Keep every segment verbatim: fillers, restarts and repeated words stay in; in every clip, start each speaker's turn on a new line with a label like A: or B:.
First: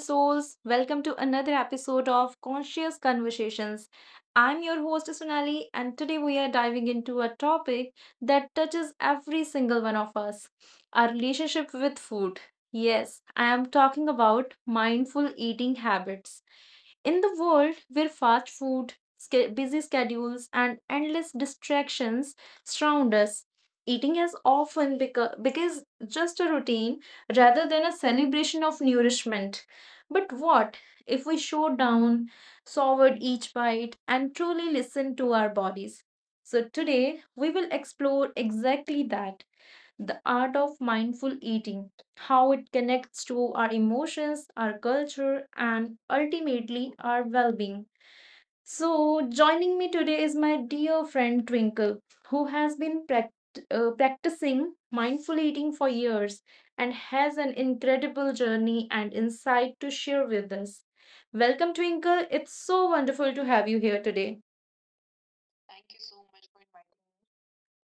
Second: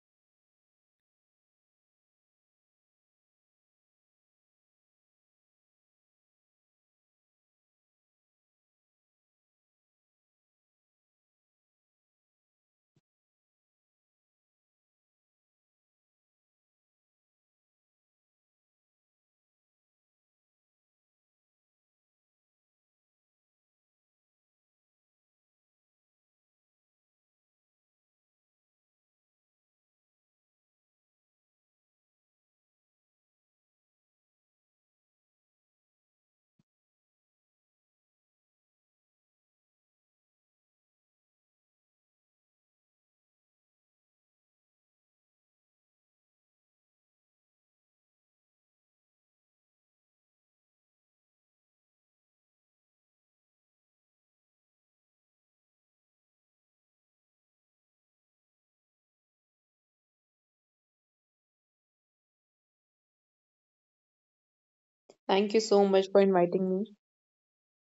A: souls. Welcome to another episode of Conscious Conversations. I'm your host, Sunali, and today we are diving into a topic that touches every single one of us: our relationship with food. Yes, I am talking about mindful eating habits. In the world where fast food, sca- busy schedules, and endless distractions surround us, eating has often beco- becomes just a routine rather than a celebration of nourishment. But what if we show down, savored each bite, and truly listen to our bodies? So today we will explore exactly that: the art of mindful eating, how it connects to our emotions, our culture, and ultimately our well being. So, joining me today is my dear friend Twinkle, who has been prac- uh, practicing mindful eating for years and has an incredible journey and insight to share with us. Welcome, Twinkle. It's so wonderful to have you here today.
B: Thank you so much for inviting me.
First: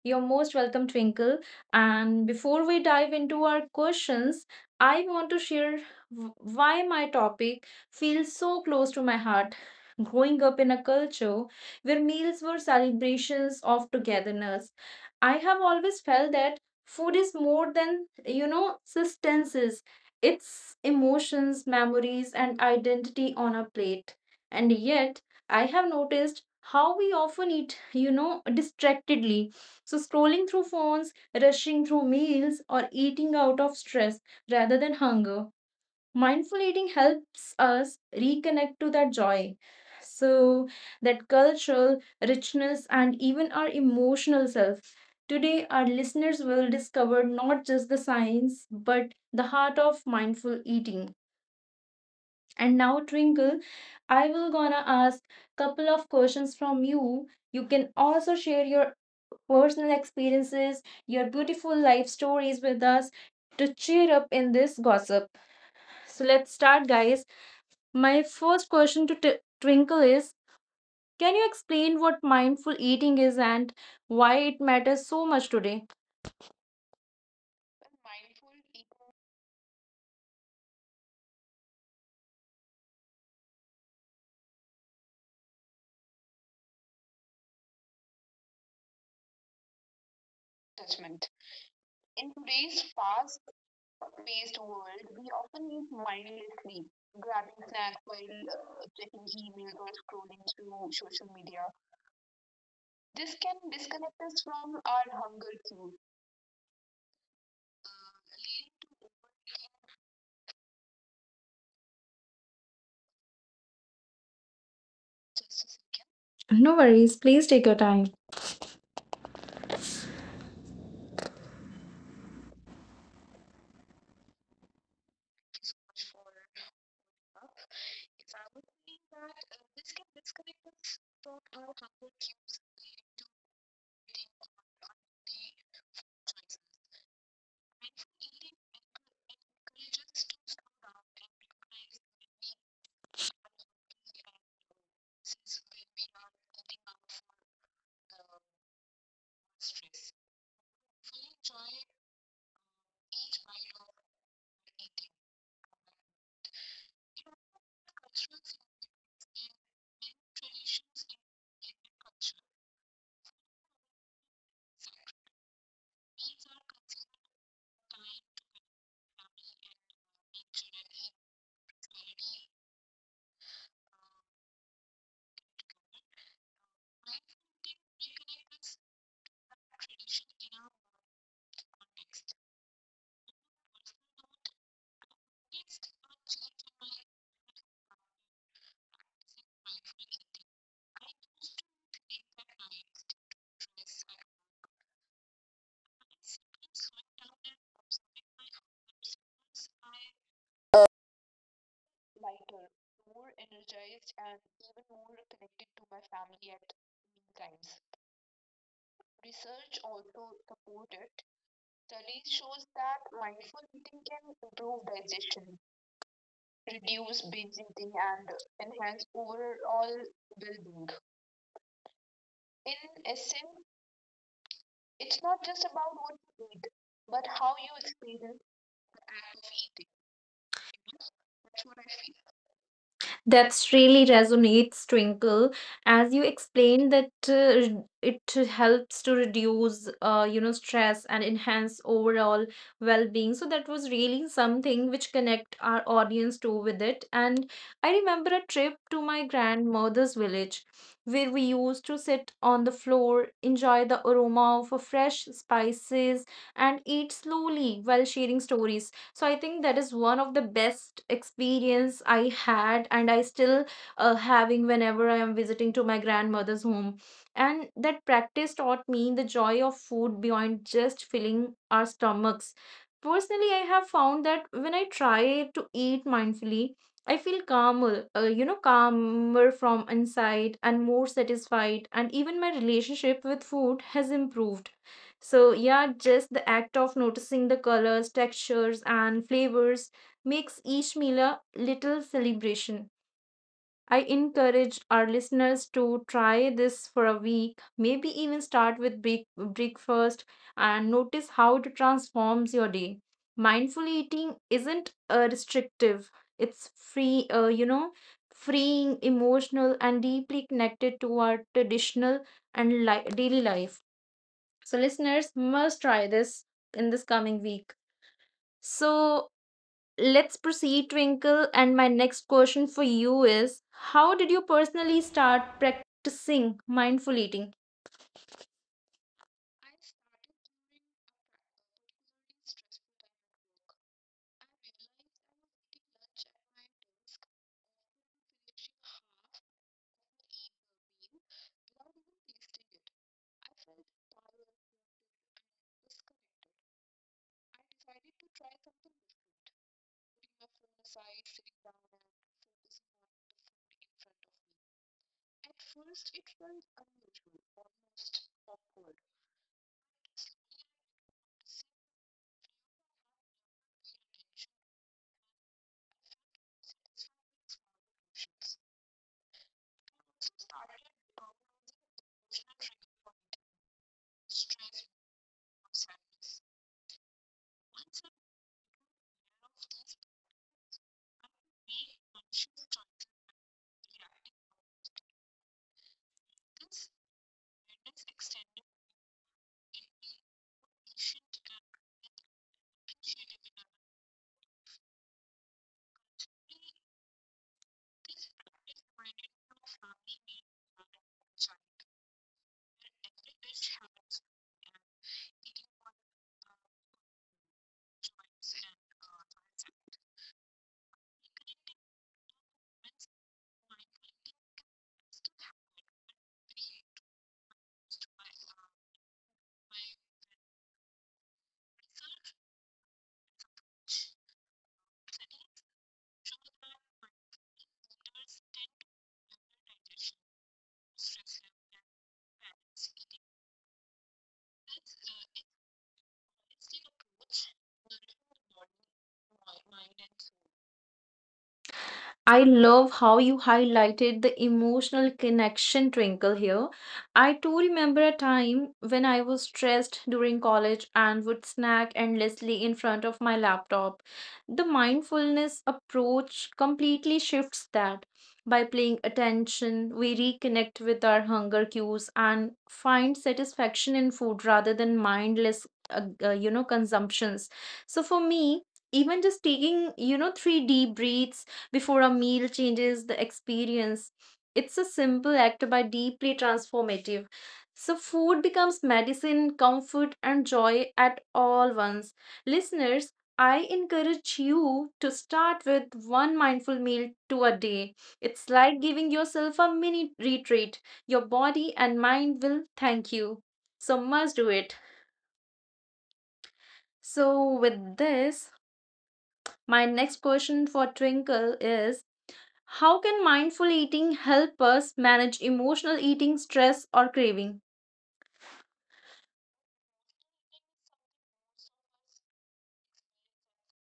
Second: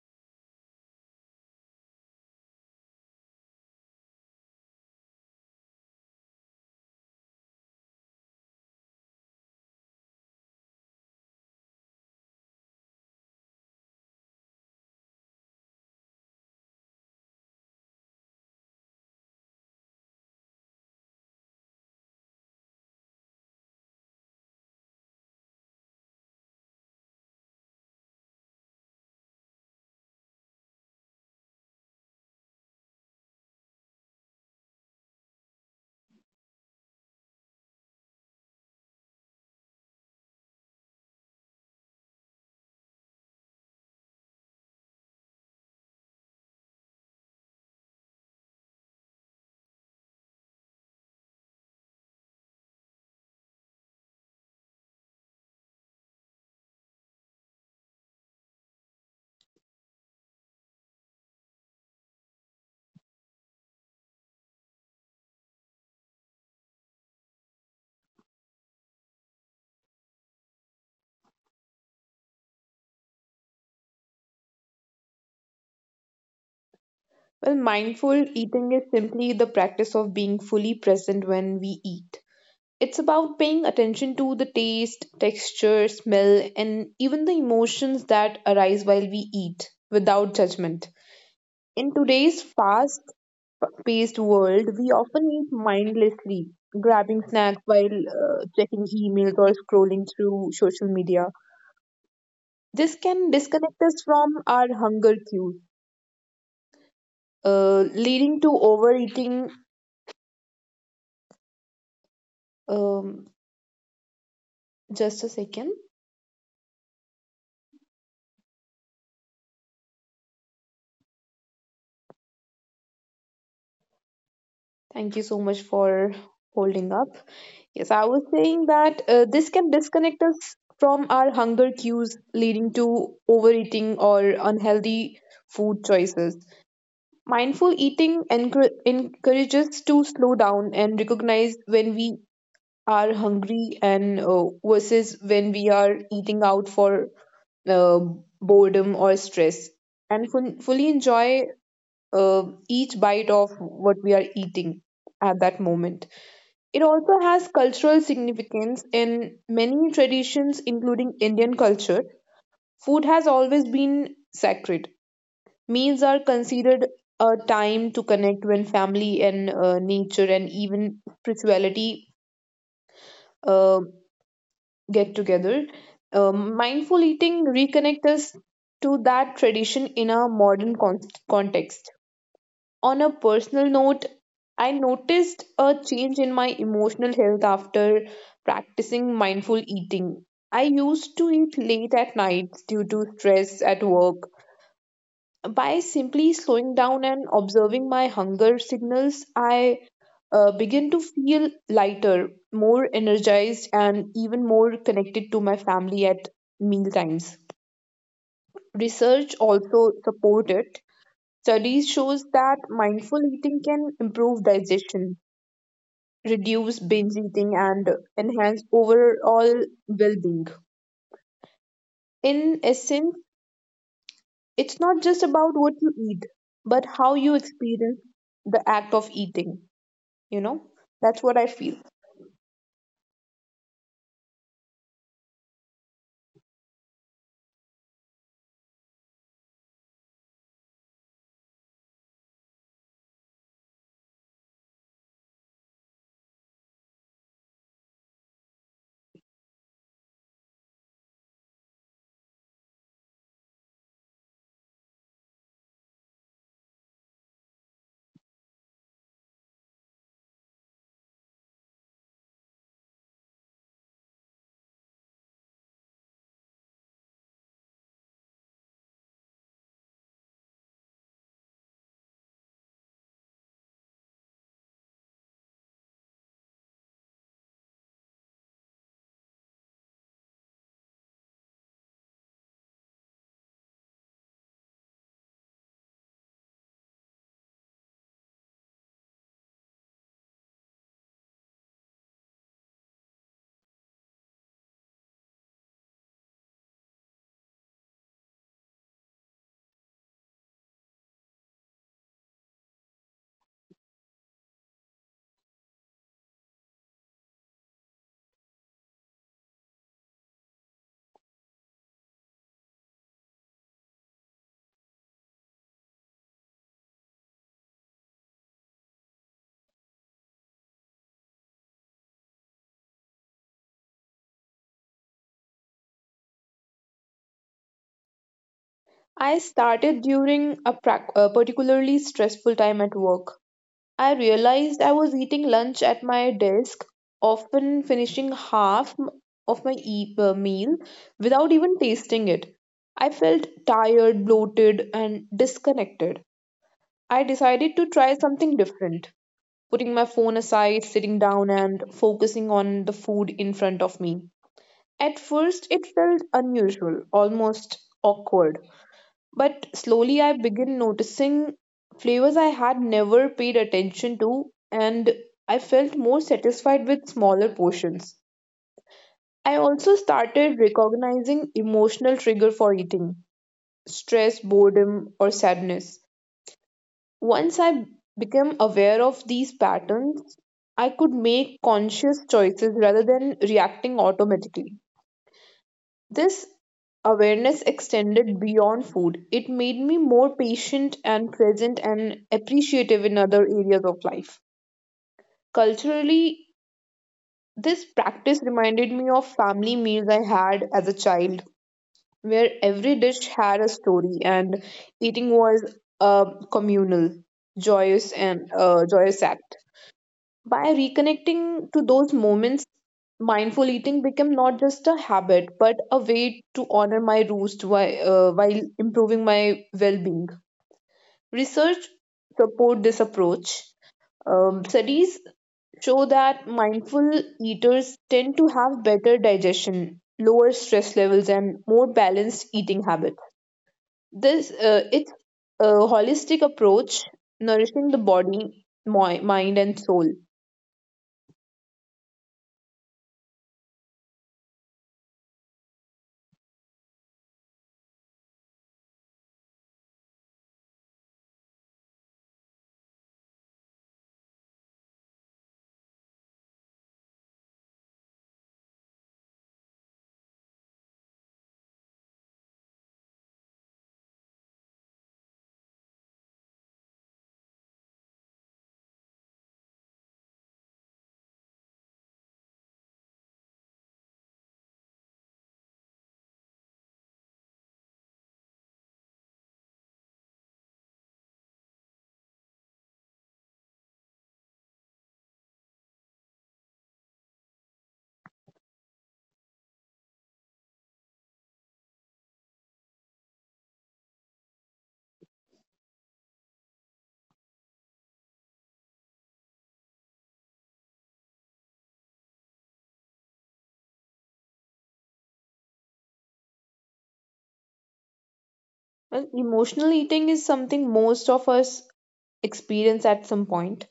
A: You're most welcome, Twinkle. And before we dive into our questions, I want to share w- why my topic feels so close to my heart. Growing up in a culture where meals were celebrations of togetherness, I have always felt that food is more than, you know, substances. It's emotions, memories, and identity on a plate. And yet, I have noticed how we often eat, you know, distractedly, so, scrolling through phones, rushing through meals, or eating out of stress rather than hunger. Mindful eating helps us reconnect to that joy, so, that cultural richness and even our emotional self. Today, our listeners will discover not just the science, but the heart of mindful eating. And now, Twinkle, I will gonna ask couple of questions from you. You can also share your personal experiences, your beautiful life stories with us to cheer up in this gossip. So let's start, guys. My first question to t- Twinkle is: Can you explain what mindful eating is and why it matters so much today?
B: Well, mindful eating is simply the practice of being fully present when we eat. It's about paying attention to the taste, texture, smell, and even the emotions that arise while we eat without judgment. In today's fast paced world, we often eat mindlessly, grabbing snacks while uh, checking emails or scrolling through social media. This can disconnect us from our hunger cues uh, leading to overeating. Um, just a second.
A: No worries, please take your time.
B: Thank you so much for holding up. Yes, I was saying that uh, this can disconnect us from our hunger cues, leading to overeating or unhealthy food choices. Mindful eating encour- encourages to slow down and recognize when we are hungry and uh, versus when we are eating out for uh, boredom or stress and fun- fully enjoy uh, each bite of what we are eating at that moment. It also has cultural significance in many traditions, including Indian culture. Food has always been sacred. Meals are considered a time to connect when family and uh, nature and even spirituality uh, get together. Um, mindful eating reconnect us to that tradition in a modern con- context. On a personal note, I noticed a change in my emotional health after practicing mindful eating. I used to eat late at night due to stress at work by simply slowing down and observing my hunger signals, I uh, begin to feel lighter, more energized, and even more connected to my family at meal times. Research also support it. Studies shows that mindful eating can improve digestion, reduce binge eating, and enhance overall well-being. In essence, it's not just about what you eat, but how you experience the act of eating. you know that's what I feel.
A: That's really resonates, Twinkle. As you explained that uh, it helps to reduce, uh, you know, stress and enhance overall well-being. So that was really something which connect our audience to with it. And I remember a trip to my grandmother's village where we used to sit on the floor, enjoy the aroma of a fresh spices, and eat slowly while sharing stories. So I think that is one of the best experience I had, and I still uh, having whenever I am visiting to my grandmother's home. And that practice taught me the joy of food beyond just filling our stomachs. Personally, I have found that when I try to eat mindfully, I feel calmer, uh, you know, calmer from inside and more satisfied. And even my relationship with food has improved. So, yeah, just the act of noticing the colors, textures, and flavors makes each meal a little celebration. I encourage our listeners to try this for a week, maybe even start with break- breakfast, and notice how it transforms your day. Mindful eating isn't uh, restrictive, it's free, uh, you know, freeing, emotional, and deeply connected to our traditional and li- daily life. So, listeners must try this in this coming week. So, let's proceed, Twinkle. And my next question for you is: How did you personally start practicing mindful eating?
B: I started during a, prac- a particularly stressful time at work. I realized I was eating lunch at my desk, often finishing half m- of my e- uh, meal without even tasting it. I felt tired, bloated, and disconnected. I decided to try something different, putting my phone aside, sitting down, and focusing on the food in front of me. At first, it felt unusual, almost awkward. But slowly I began noticing flavors I had never paid attention to, and I felt more satisfied with smaller portions. I also started recognizing emotional trigger for eating: stress, boredom, or sadness. Once I became aware of these patterns, I could make conscious choices rather than reacting automatically. This awareness extended beyond food. It made me more patient and present and appreciative in other areas of life. Culturally, this practice reminded me of family meals I had as a child, where every dish had a story and eating was a communal, joyous and uh, joyous act. By reconnecting to those moments, mindful eating became not just a habit, but a way to honor my roots while, uh, while improving my well being. Research support this approach. Um, studies show that mindful eaters tend to have better digestion, lower stress levels, and more balanced eating habits. This uh, it's a holistic approach, nourishing the body, moi- mind, and soul.
A: I love how you highlighted the emotional connection, Twinkle, here. I too remember a time when I was stressed during college and would snack endlessly in front of my laptop. The mindfulness approach completely shifts that. By paying attention, we reconnect with our hunger cues and find satisfaction in food rather than mindless, uh, uh, you know, consumptions. So for me, even just taking, you know, three deep breaths before a meal changes the experience. It's a simple act but deeply transformative. So, food becomes medicine, comfort, and joy at all once. Listeners, I encourage you to start with one mindful meal to a day. It's like giving yourself a mini retreat. Your body and mind will thank you. So, must do it. So, with this, my next question for Twinkle is: How can mindful eating help us manage emotional eating, stress, or craving?
B: Well, emotional eating is something most of us experience at some point.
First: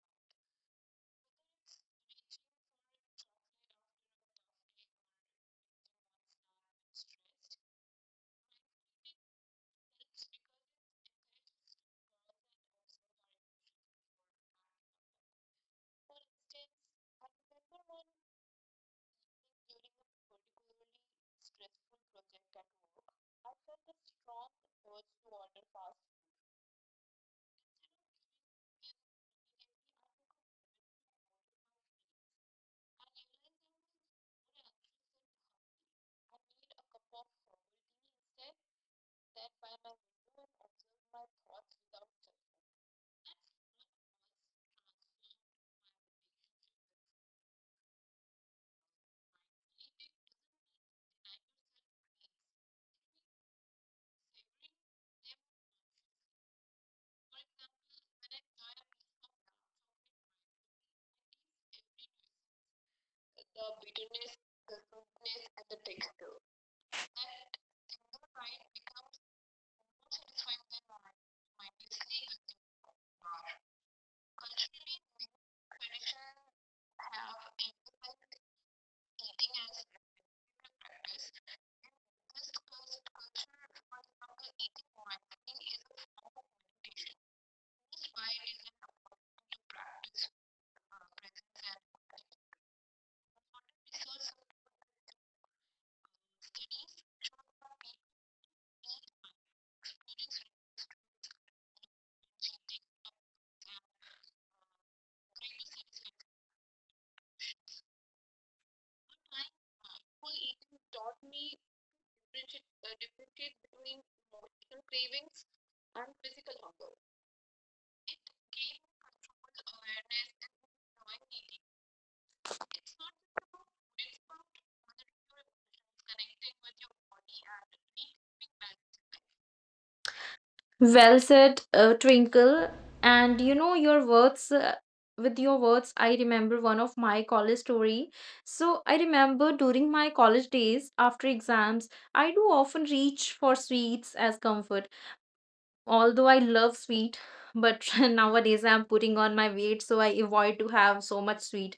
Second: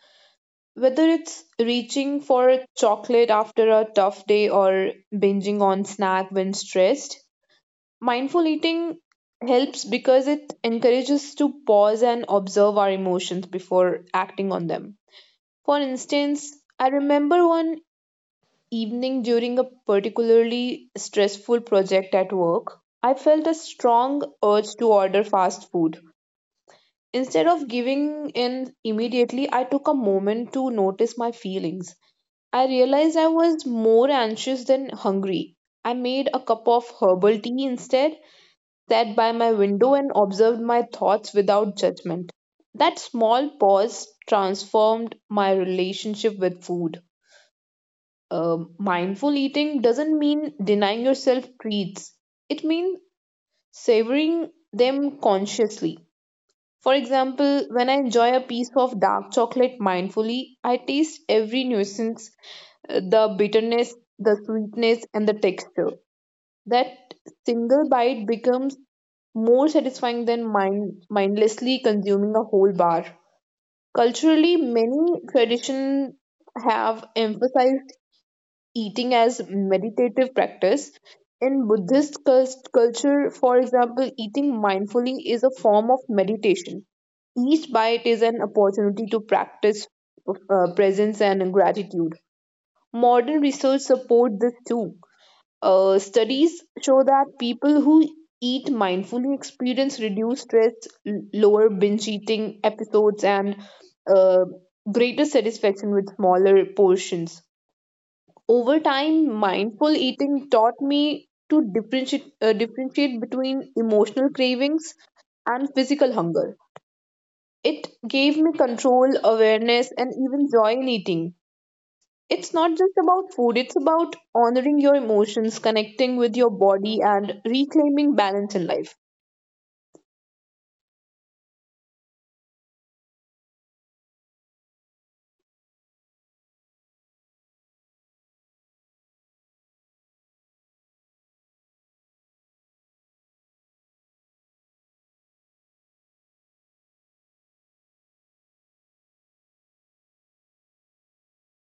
B: Whether it's reaching for chocolate after a tough day or binging on snack when stressed, mindful eating helps because it encourages us to pause and observe our emotions before acting on them. For instance, I remember one evening during a particularly stressful project at work, I felt a strong urge to order fast food. Instead of giving in immediately, I took a moment to notice my feelings. I realized I was more anxious than hungry. I made a cup of herbal tea instead, sat by my window, and observed my thoughts without judgment. That small pause transformed my relationship with food. Um, mindful eating doesn't mean denying yourself treats, it means savoring them consciously. For example, when I enjoy a piece of dark chocolate mindfully, I taste every nuisance, uh, the bitterness, the sweetness, and the texture. That single bite becomes more satisfying than mind, mindlessly consuming a whole bar. Culturally, many traditions have emphasized eating as meditative practice. In Buddhist cul- culture, for example, eating mindfully is a form of meditation. Each bite is an opportunity to practice uh, presence and gratitude. Modern research support this too. Uh, studies show that people who eat mindfully experience reduced stress, l- lower binge eating episodes, and uh, greater satisfaction with smaller portions. Over time, mindful eating taught me to differentiate, uh, differentiate between emotional cravings and physical hunger. It gave me control, awareness, and even joy in eating. It's not just about food, it's about honoring your emotions, connecting with your body, and reclaiming balance in life.
A: Well said, uh, Twinkle. And you know your words. Uh, with your words, I remember one of my college story. So I remember during my college days, after exams, I do often reach for sweets as comfort. Although I love sweet, but nowadays I'm putting on my weight, so I avoid to have so much sweet.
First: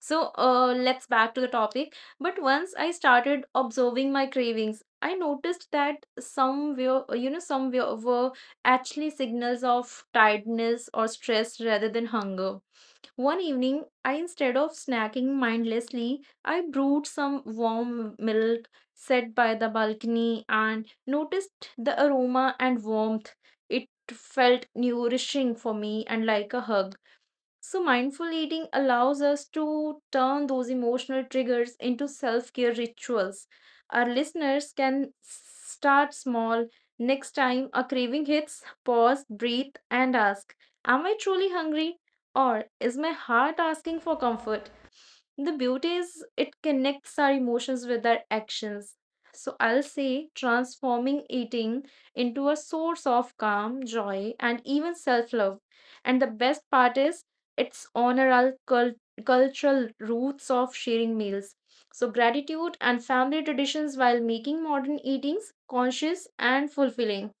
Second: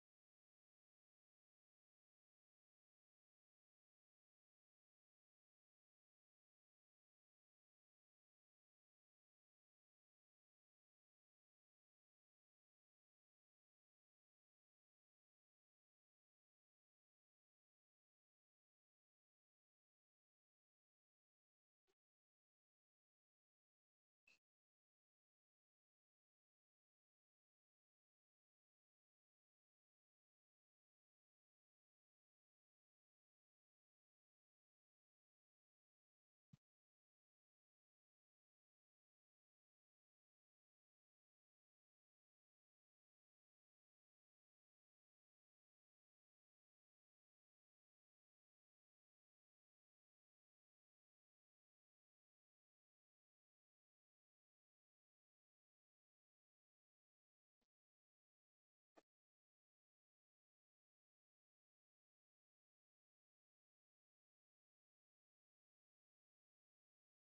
A: So uh, let's back to the topic. But once I started observing my cravings, I noticed that somewhere, uh, you know, somewhere were actually signals of tiredness or stress rather than hunger. One evening, I instead of snacking mindlessly, I brewed some warm milk, sat by the balcony, and noticed the aroma and warmth. It felt nourishing for me and like a hug. So, mindful eating allows us to turn those emotional triggers into self care rituals. Our listeners can start small. Next time a craving hits, pause, breathe, and ask: Am I truly hungry? Or is my heart asking for comfort? The beauty is it connects our emotions with our actions. So I'll say transforming eating into a source of calm, joy, and even self love. And the best part is it's honor our cul- cultural roots of sharing meals, so gratitude and family traditions, while making modern eatings conscious and fulfilling.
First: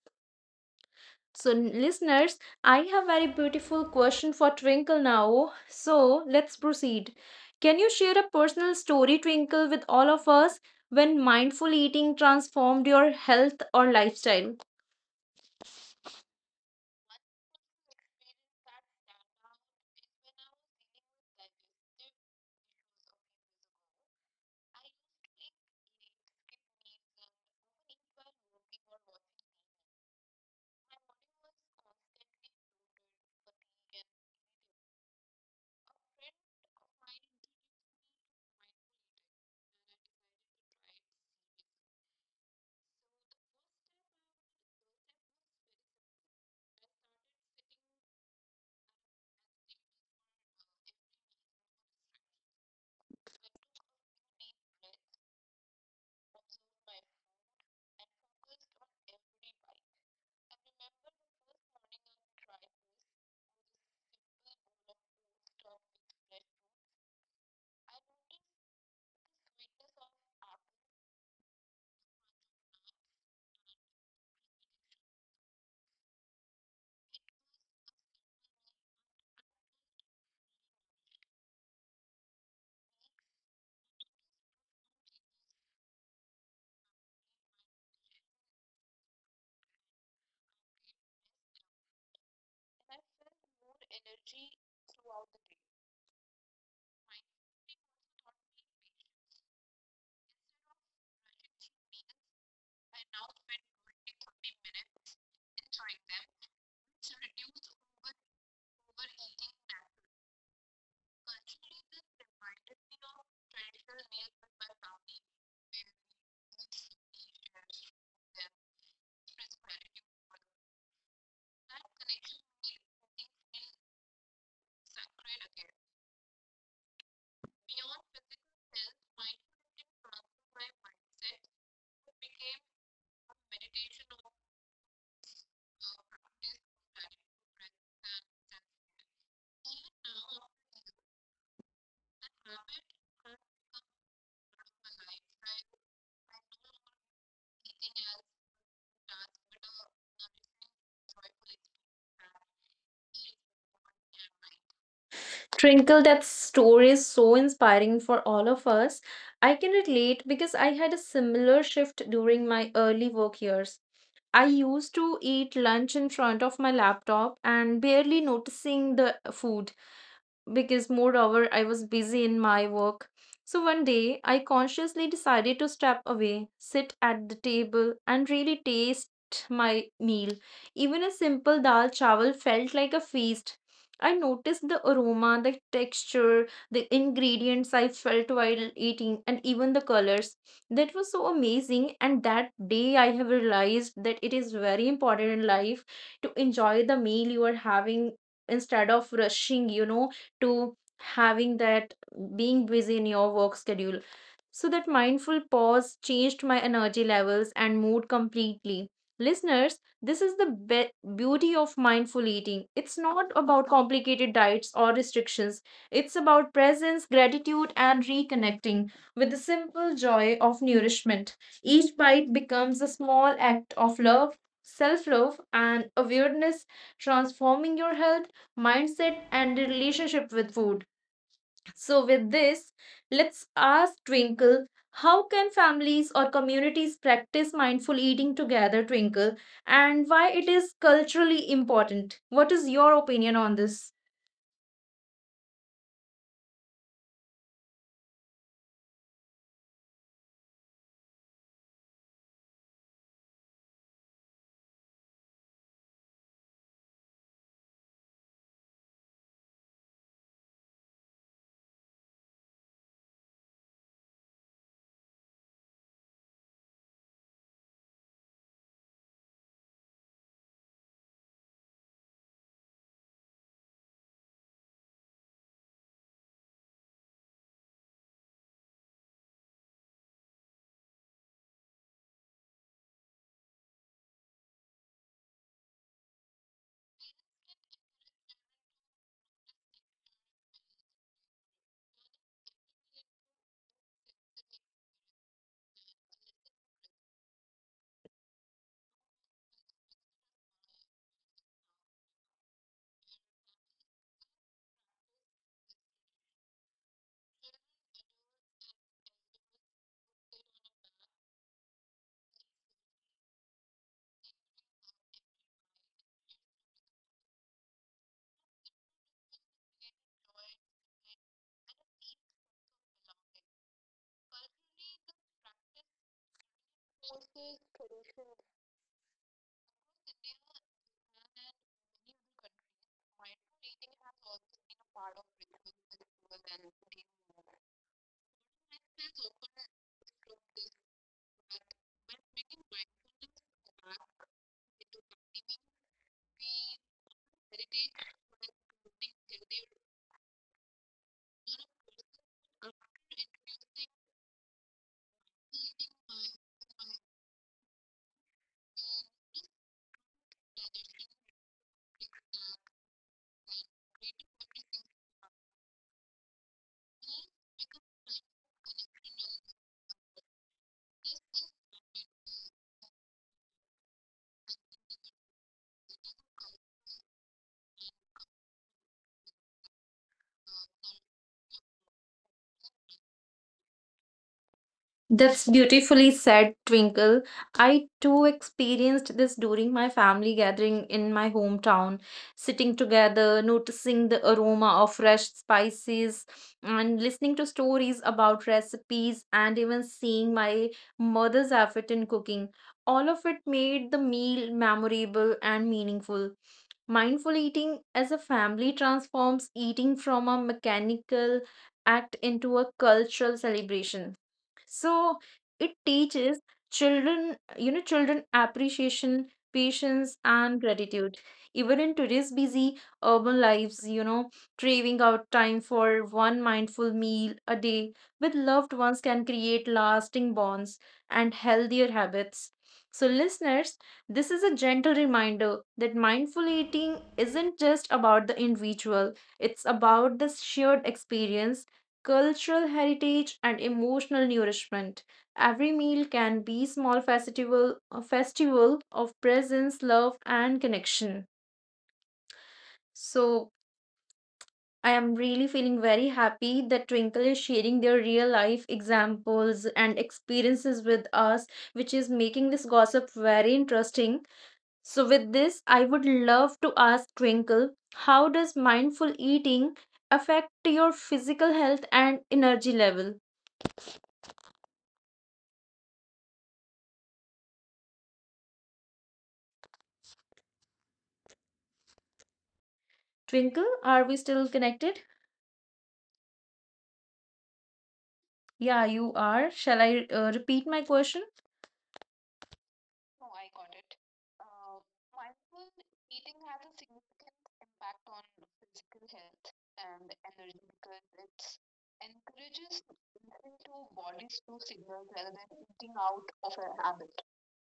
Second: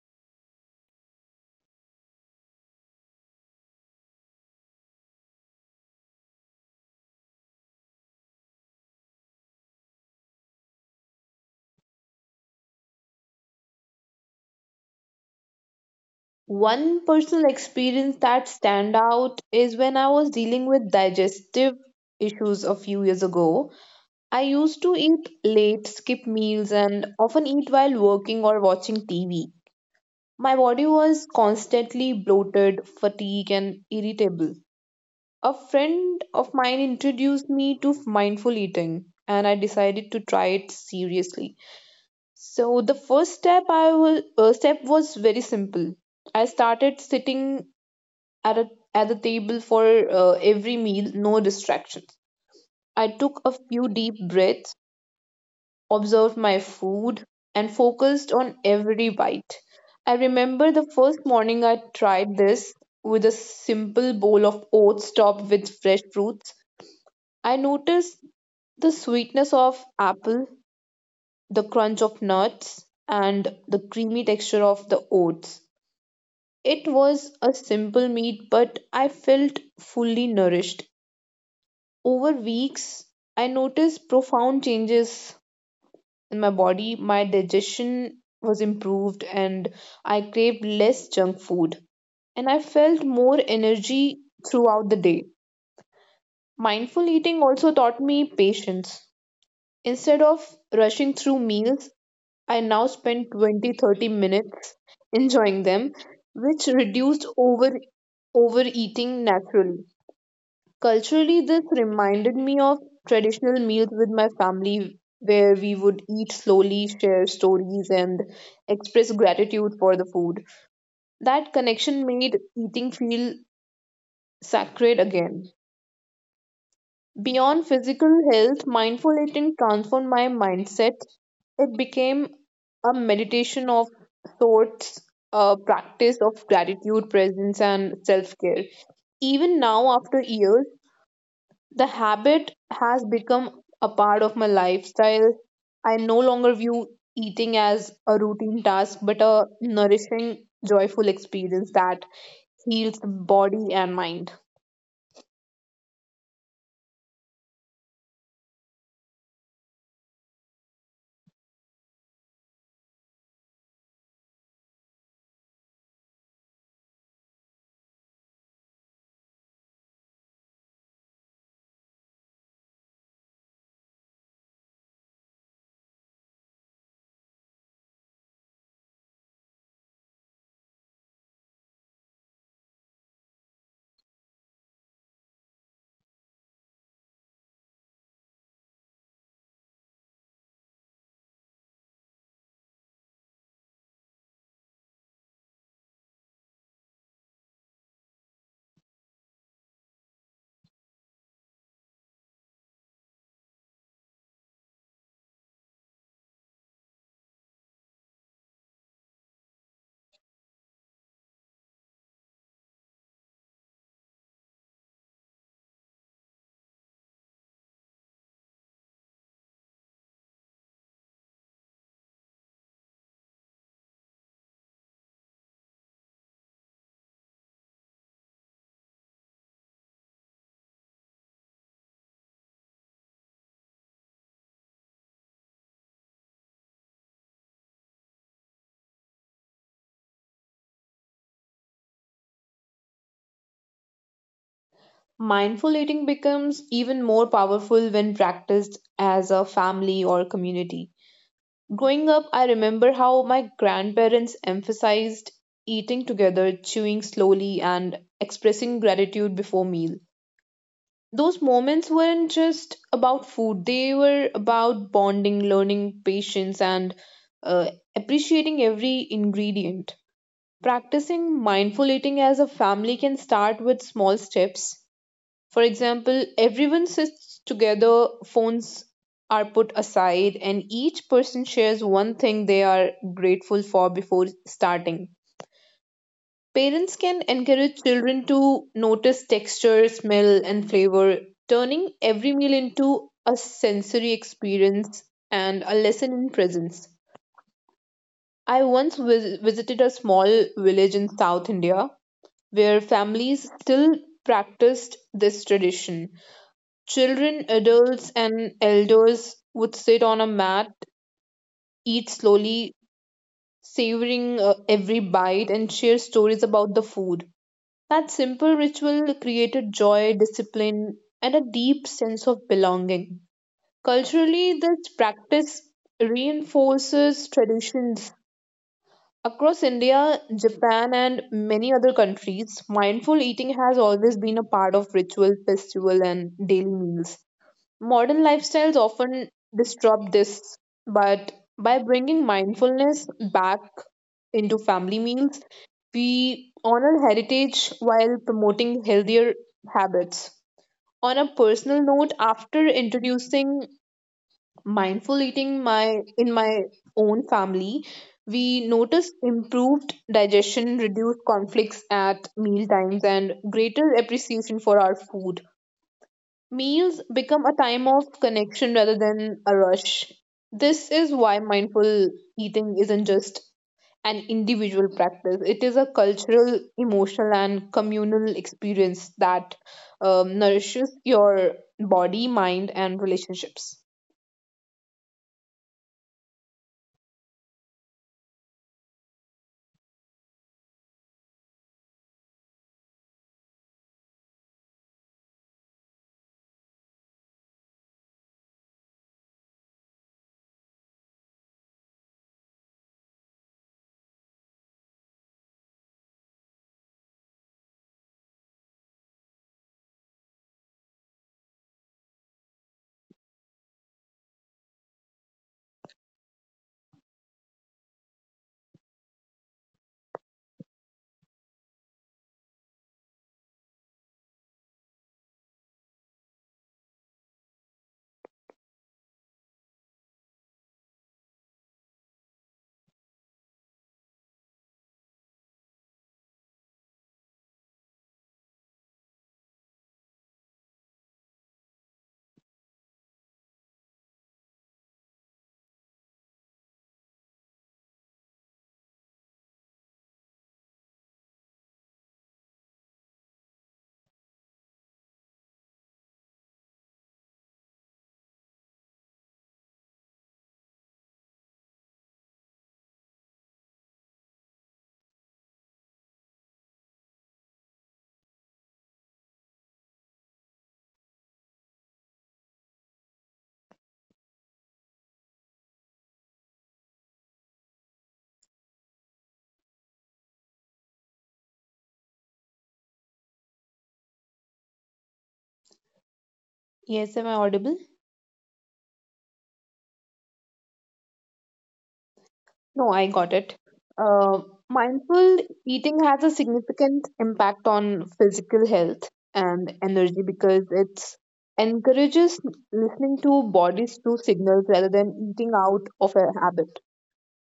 A: So, n- listeners, I have very beautiful question for Twinkle now. So, let's proceed. Can you share a personal story, Twinkle, with all of us when mindful eating transformed your health or lifestyle?
B: One personal experience that stand out is when I was dealing with digestive issues a few years ago. I used to eat late, skip meals, and often eat while working or watching T V. My body was constantly bloated, fatigued, and irritable. A friend of mine introduced me to mindful eating, and I decided to try it seriously. So the first step I was uh, step was very simple. I started sitting at a at the table for uh, every meal, no distractions. I took a few deep breaths, observed my food, and focused on every bite. I remember the first morning I tried this with a simple bowl of oats topped with fresh fruits. I noticed the sweetness of apple, the crunch of nuts, and the creamy texture of the oats. It was a simple meal, but I felt fully nourished. Over weeks, I noticed profound changes in my body. My digestion was improved, and I craved less junk food, and I felt more energy throughout the day. Mindful eating also taught me patience. Instead of rushing through meals, I now spend twenty thirty minutes enjoying them, which reduced over overeating naturally. Culturally, this reminded me of traditional meals with my family, where we would eat slowly, share stories, and express gratitude for the food. That connection made eating feel sacred again. Beyond physical health, mindful eating transformed my mindset. It became a meditation of sorts, a practice of gratitude, presence, and self care. Even now, after years, the habit has become a part of my lifestyle. I no longer view eating as a routine task, but a nourishing, joyful experience that heals the body and mind.
A: Twinkle, that story is so inspiring for all of us. I can relate because I had a similar shift during my early work years. I used to eat lunch in front of my laptop and barely noticing the food because moreover I was busy in my work. So one day I consciously decided to step away, sit at the table, and really taste my meal. Even a simple dal chawal felt like a feast. I noticed the aroma, the texture, the ingredients I felt while eating, and even the colors. That was so amazing. And that day I have realized that it is very important in life to enjoy the meal you are having instead of rushing, you know, to having that, being busy in your work schedule. So, that mindful pause changed my energy levels and mood completely. Listeners, this is the be- beauty of mindful eating. It's not about complicated diets or restrictions, it's about presence, gratitude, and reconnecting with the simple joy of nourishment. Each bite becomes a small act of love, self love, and awareness, transforming your health, mindset, and the relationship with food. So, with this, let's ask Twinkle: how can families or communities practice mindful eating together, Twinkle, and why it is culturally important? What is your opinion on this?
B: Mindful eating becomes even more powerful when practiced as a family or community. Growing up, I remember how my grandparents emphasized eating together, chewing slowly, and expressing gratitude before meal. Those moments weren't just about food, they were about bonding, learning patience, and uh, appreciating every ingredient. Practicing mindful eating as a family can start with small steps. For example, everyone sits together, phones are put aside, and each person shares one thing they are grateful for before starting. Parents can encourage children to notice texture, smell, and flavor, turning every meal into a sensory experience and a lesson in presence. I once vis- visited a small village in South India where families still practiced this tradition. Children, adults, and elders would sit on a mat, eat slowly, savoring uh, every bite, and share stories about the food. That simple ritual created joy, discipline, and a deep sense of belonging. Culturally, this practice reinforces traditions. Across India, Japan, and many other countries, mindful eating has always been a part of ritual, festival, and daily meals. Modern lifestyles often disrupt this, but by bringing mindfulness back into family meals, we honor heritage while promoting healthier habits. On a personal note, after introducing mindful eating my in my own family, we noticed improved digestion, reduced conflicts at meal times, and greater appreciation for our food. Meals become a time of connection rather than a rush. This is why mindful eating isn't just an individual practice, it is a cultural, emotional, and communal experience that um, nourishes your body, mind, and relationships.
A: That's beautifully said, Twinkle. I too experienced this during my family gathering in my hometown, sitting together, noticing the aroma of fresh spices, and listening to stories about recipes, and even seeing my mother's effort in cooking. All of it made the meal memorable and meaningful. Mindful eating as a family transforms eating from a mechanical act into a cultural celebration. So it teaches children, you know, children appreciation, patience, and gratitude. Even in today's busy urban lives, you know, craving out time for one mindful meal a day with loved ones can create lasting bonds and healthier habits. So, listeners, this is a gentle reminder that mindful eating isn't just about the individual, it's about the shared experience, cultural heritage, and emotional nourishment. Every meal can be small festival, a festival of presence, love, and connection. So, I am really feeling very happy that Twinkle is sharing their real life examples and experiences with us, which is making this gossip very interesting. So, with this, I would love to ask Twinkle: how does mindful eating affect your physical health and energy level? Twinkle, are we still connected?
B: Yes, am I audible?
A: Yeah, you are. Shall I uh, repeat my question?
B: No, I got it. Uh, mindful eating has a significant impact on physical health and energy because it encourages listening to body's true signals rather than eating out of a habit.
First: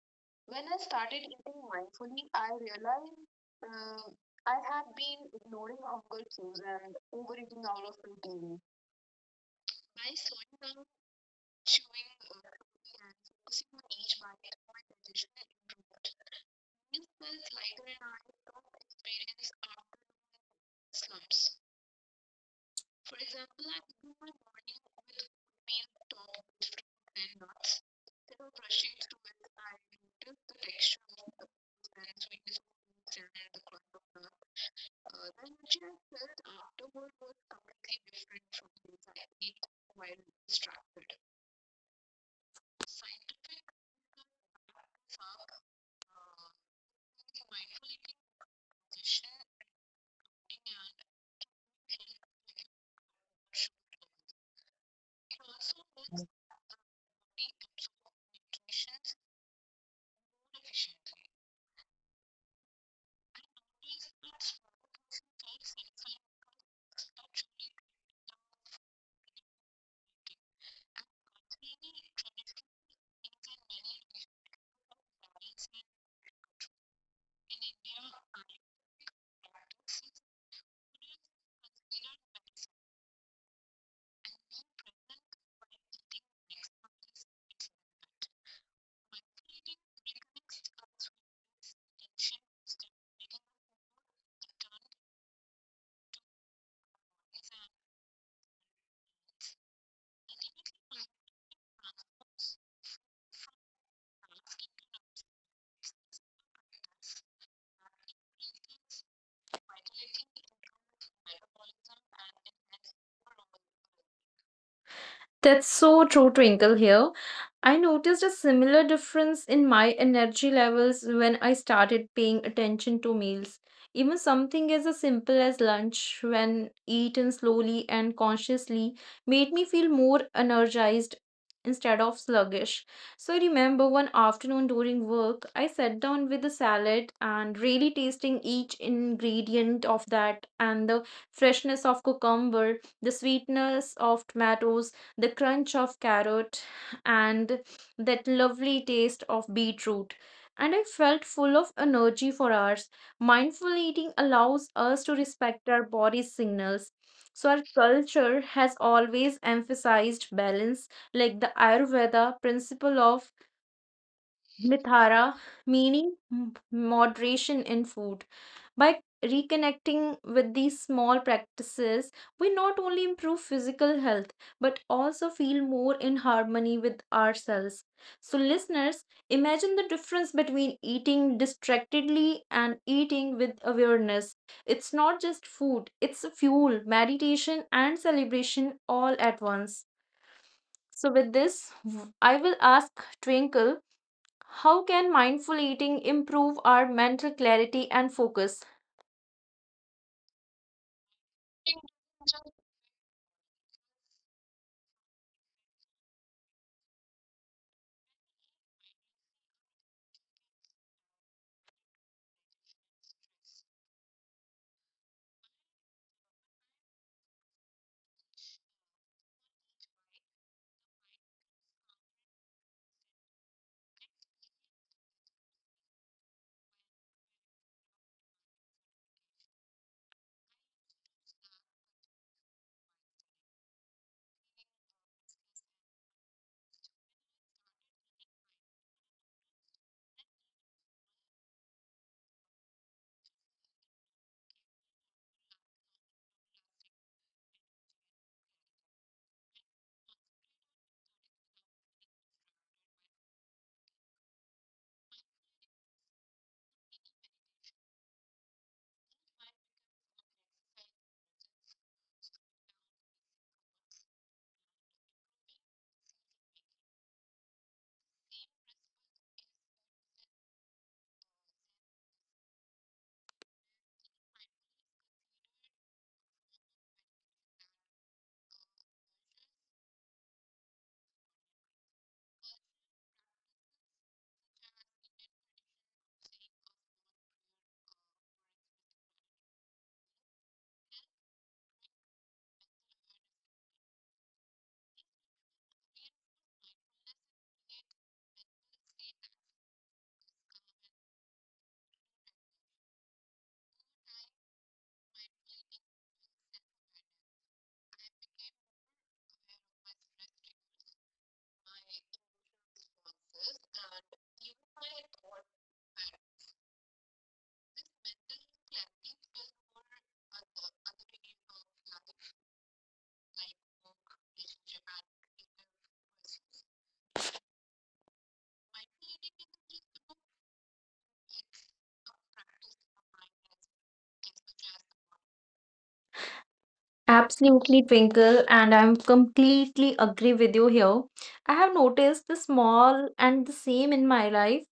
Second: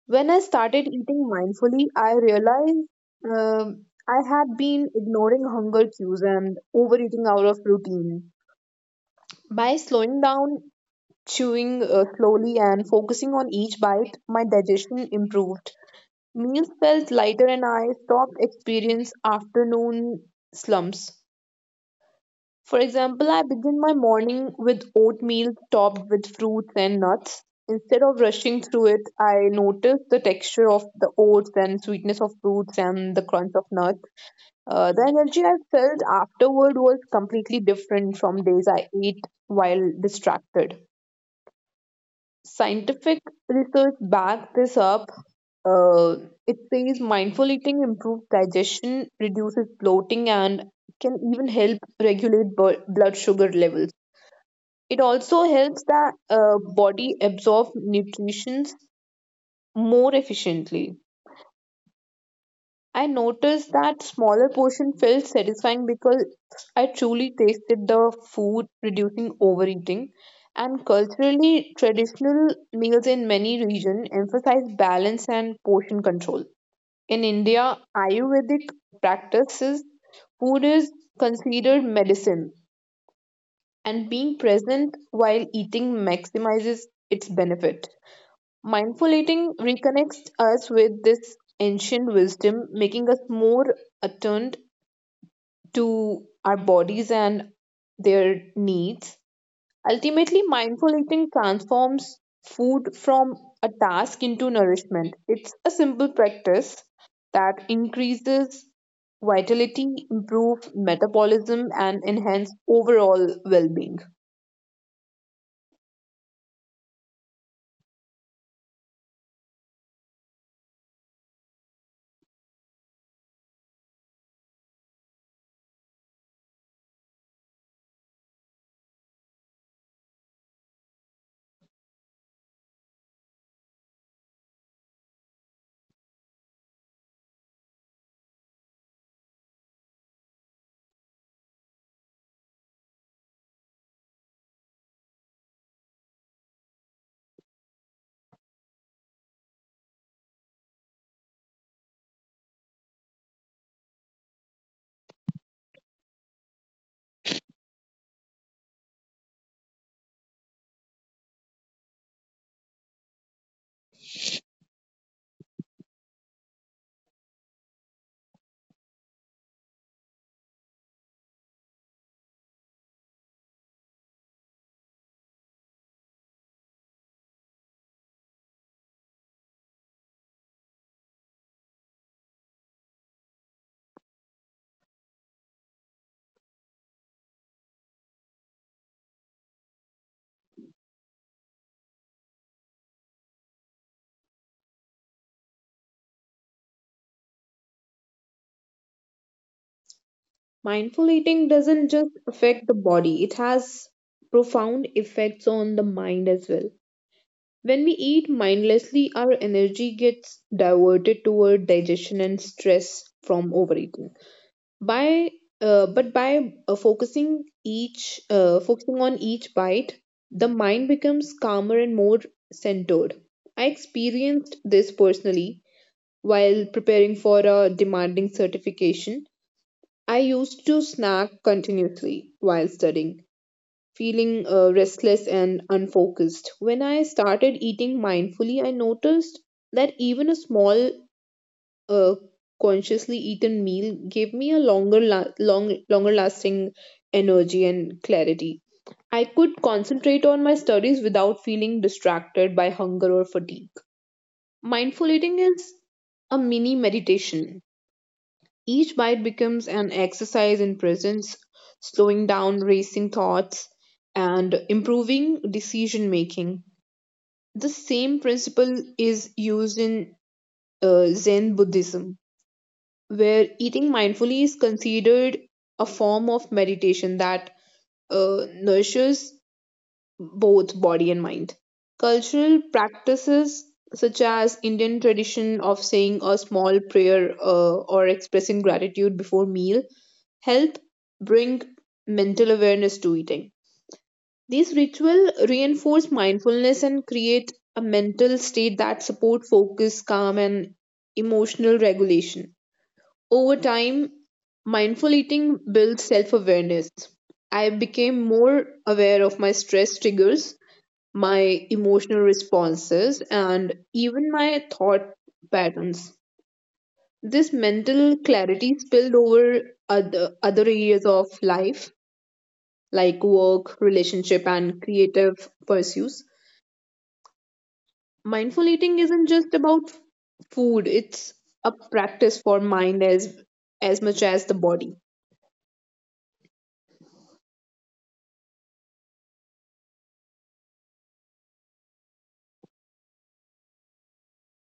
B: When I started eating mindfully, I realized um, I had been ignoring hunger cues and overeating out of routine. By slowing down, chewing uh, slowly, and focusing on each bite, my digestion improved. Meals felt lighter and I stopped experience afternoon slumps. For example, I begin my morning with oatmeal topped with fruits and nuts. Instead of rushing through it, I notice the texture of the oats and sweetness of fruits and the crunch of nuts. Uh, the energy I felt afterward was completely different from days I ate while distracted. Scientific research backs this up. Uh, it says mindful eating improves digestion, reduces bloating, and can even help regulate bu- blood sugar levels. It also helps the uh, body absorb nutrition more efficiently. I noticed that smaller portion felt satisfying because I truly tasted the food, reducing overeating. And culturally, traditional meals in many regions emphasize balance and portion control. In India, Ayurvedic practices, food is considered medicine, and being present while eating maximizes its benefit. Mindful eating reconnects us with this ancient wisdom, making us more attuned to our bodies and their needs. Ultimately, mindful eating transforms food from a task into nourishment. It's a simple practice that increases vitality, improves metabolism, and enhance overall well being.
A: That's so true, Twinkle, here. I noticed a similar difference in my energy levels when I started paying attention to meals. Even something as a simple as lunch, when eaten slowly and consciously, made me feel more energized instead of sluggish. So I remember one afternoon during work, I sat down with a salad and really tasting each ingredient of that, and the freshness of cucumber, the sweetness of tomatoes, the crunch of carrot, and that lovely taste of beetroot. And I felt full of energy for hours. Mindful eating allows us to respect our body's signals. So, our culture has always emphasized balance, like the Ayurveda principle of mithara, meaning m- moderation in food. By reconnecting with these small practices, we not only improve physical health but also feel more in harmony with ourselves. So, listeners, imagine the difference between eating distractedly and eating with awareness. It's not just food, it's fuel, meditation, and celebration all at once. So, with this, w- I will ask Twinkle: how can mindful eating improve our mental clarity and focus?
B: Mindful eating doesn't just affect the body, it has profound effects on the mind as well. When we eat mindlessly, our energy gets diverted toward digestion and stress from overeating. By uh, but by uh, focusing each uh, focusing on each bite, the mind becomes calmer and more centered. I experienced this personally while preparing for a demanding certification. I used to snack continuously while studying, feeling uh, restless and unfocused. When I started eating mindfully, I noticed that even a small a consciously eaten meal gave me a longer la- long longer lasting energy and clarity. I could concentrate on my studies without feeling distracted by hunger or fatigue. Mindful eating is a mini meditation. Each bite becomes an exercise in presence, slowing down racing thoughts and improving decision making. The same principle is used in uh, Zen Buddhism where eating mindfully is considered a form of meditation that uh, nourishes both body and mind. Cultural practices such as Indian tradition of saying a small prayer uh, or expressing gratitude before meal help bring mental awareness to eating. These rituals reinforce mindfulness and create a mental state that support focus, calm, and emotional regulation. Over time, mindful eating builds self awareness. I became more aware of my stress triggers, my emotional responses, and even my thought patterns. This mental clarity spilled over other, other areas of life like work, relationship, and creative pursuits. Mindful eating isn't just about food, it's a practice for mind as, as much as the body.
A: Absolutely, Twinkle, and I'm completely agree with you here. I have noticed the small and the same in my life.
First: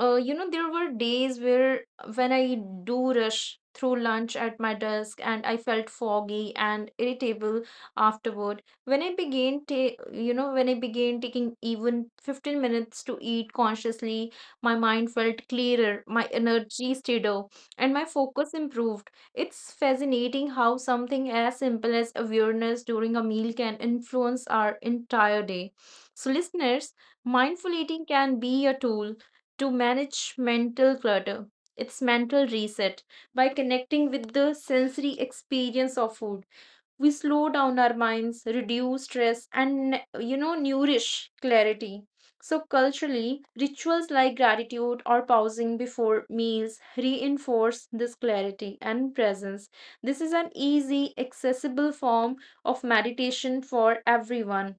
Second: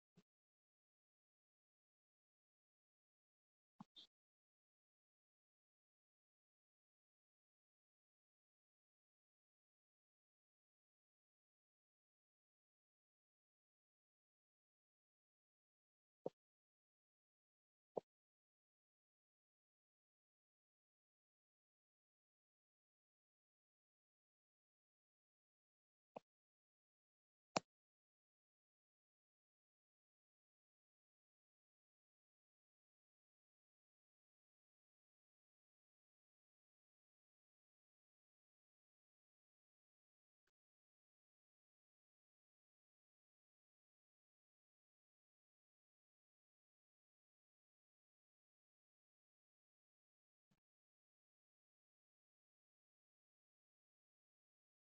A: Uh, you know, there were days where when I do rush through lunch at my desk and I felt foggy and irritable afterward. When I began, ta- you know, when I began taking even fifteen minutes to eat consciously, my mind felt clearer, my energy stayed up, and my focus improved. It's fascinating how something as simple as awareness during a meal can influence our entire day. So, listeners, mindful eating can be a tool to manage mental clutter. It's mental reset. By connecting with the sensory experience of food, we slow down our minds, reduce stress, and you know nourish clarity. So, culturally, rituals like gratitude or pausing before meals reinforce this clarity and presence. This is an easy accessible form of meditation for everyone.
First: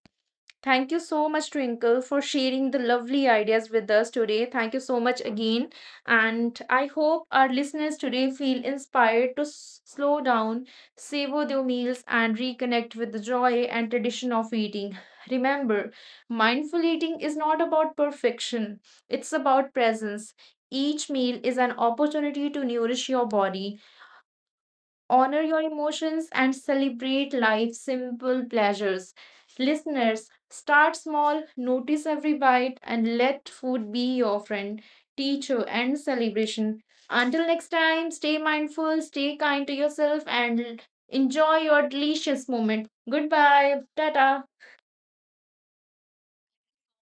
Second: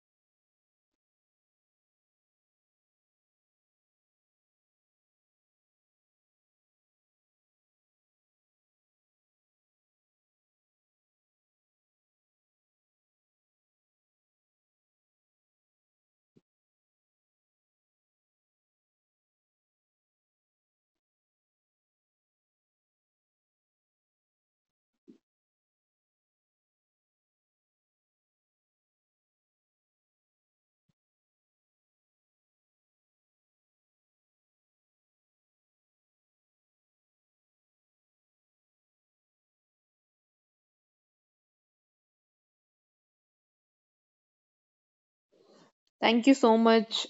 A: Thank you so much, Twinkle, for sharing the lovely ideas with us today. Thank you so much again. And I hope our listeners today feel inspired to s- slow down, savor their meals, and reconnect with the joy and tradition of eating. Remember, mindful eating is not about perfection, it's about presence. Each meal is an opportunity to nourish your body, honor your emotions, and celebrate life's simple pleasures. Listeners, start small, notice every bite, and let food be your friend, teacher, and celebration. Until next time, stay mindful, stay kind to yourself, and enjoy your delicious moment. Goodbye. Tata.
B: Thank you so much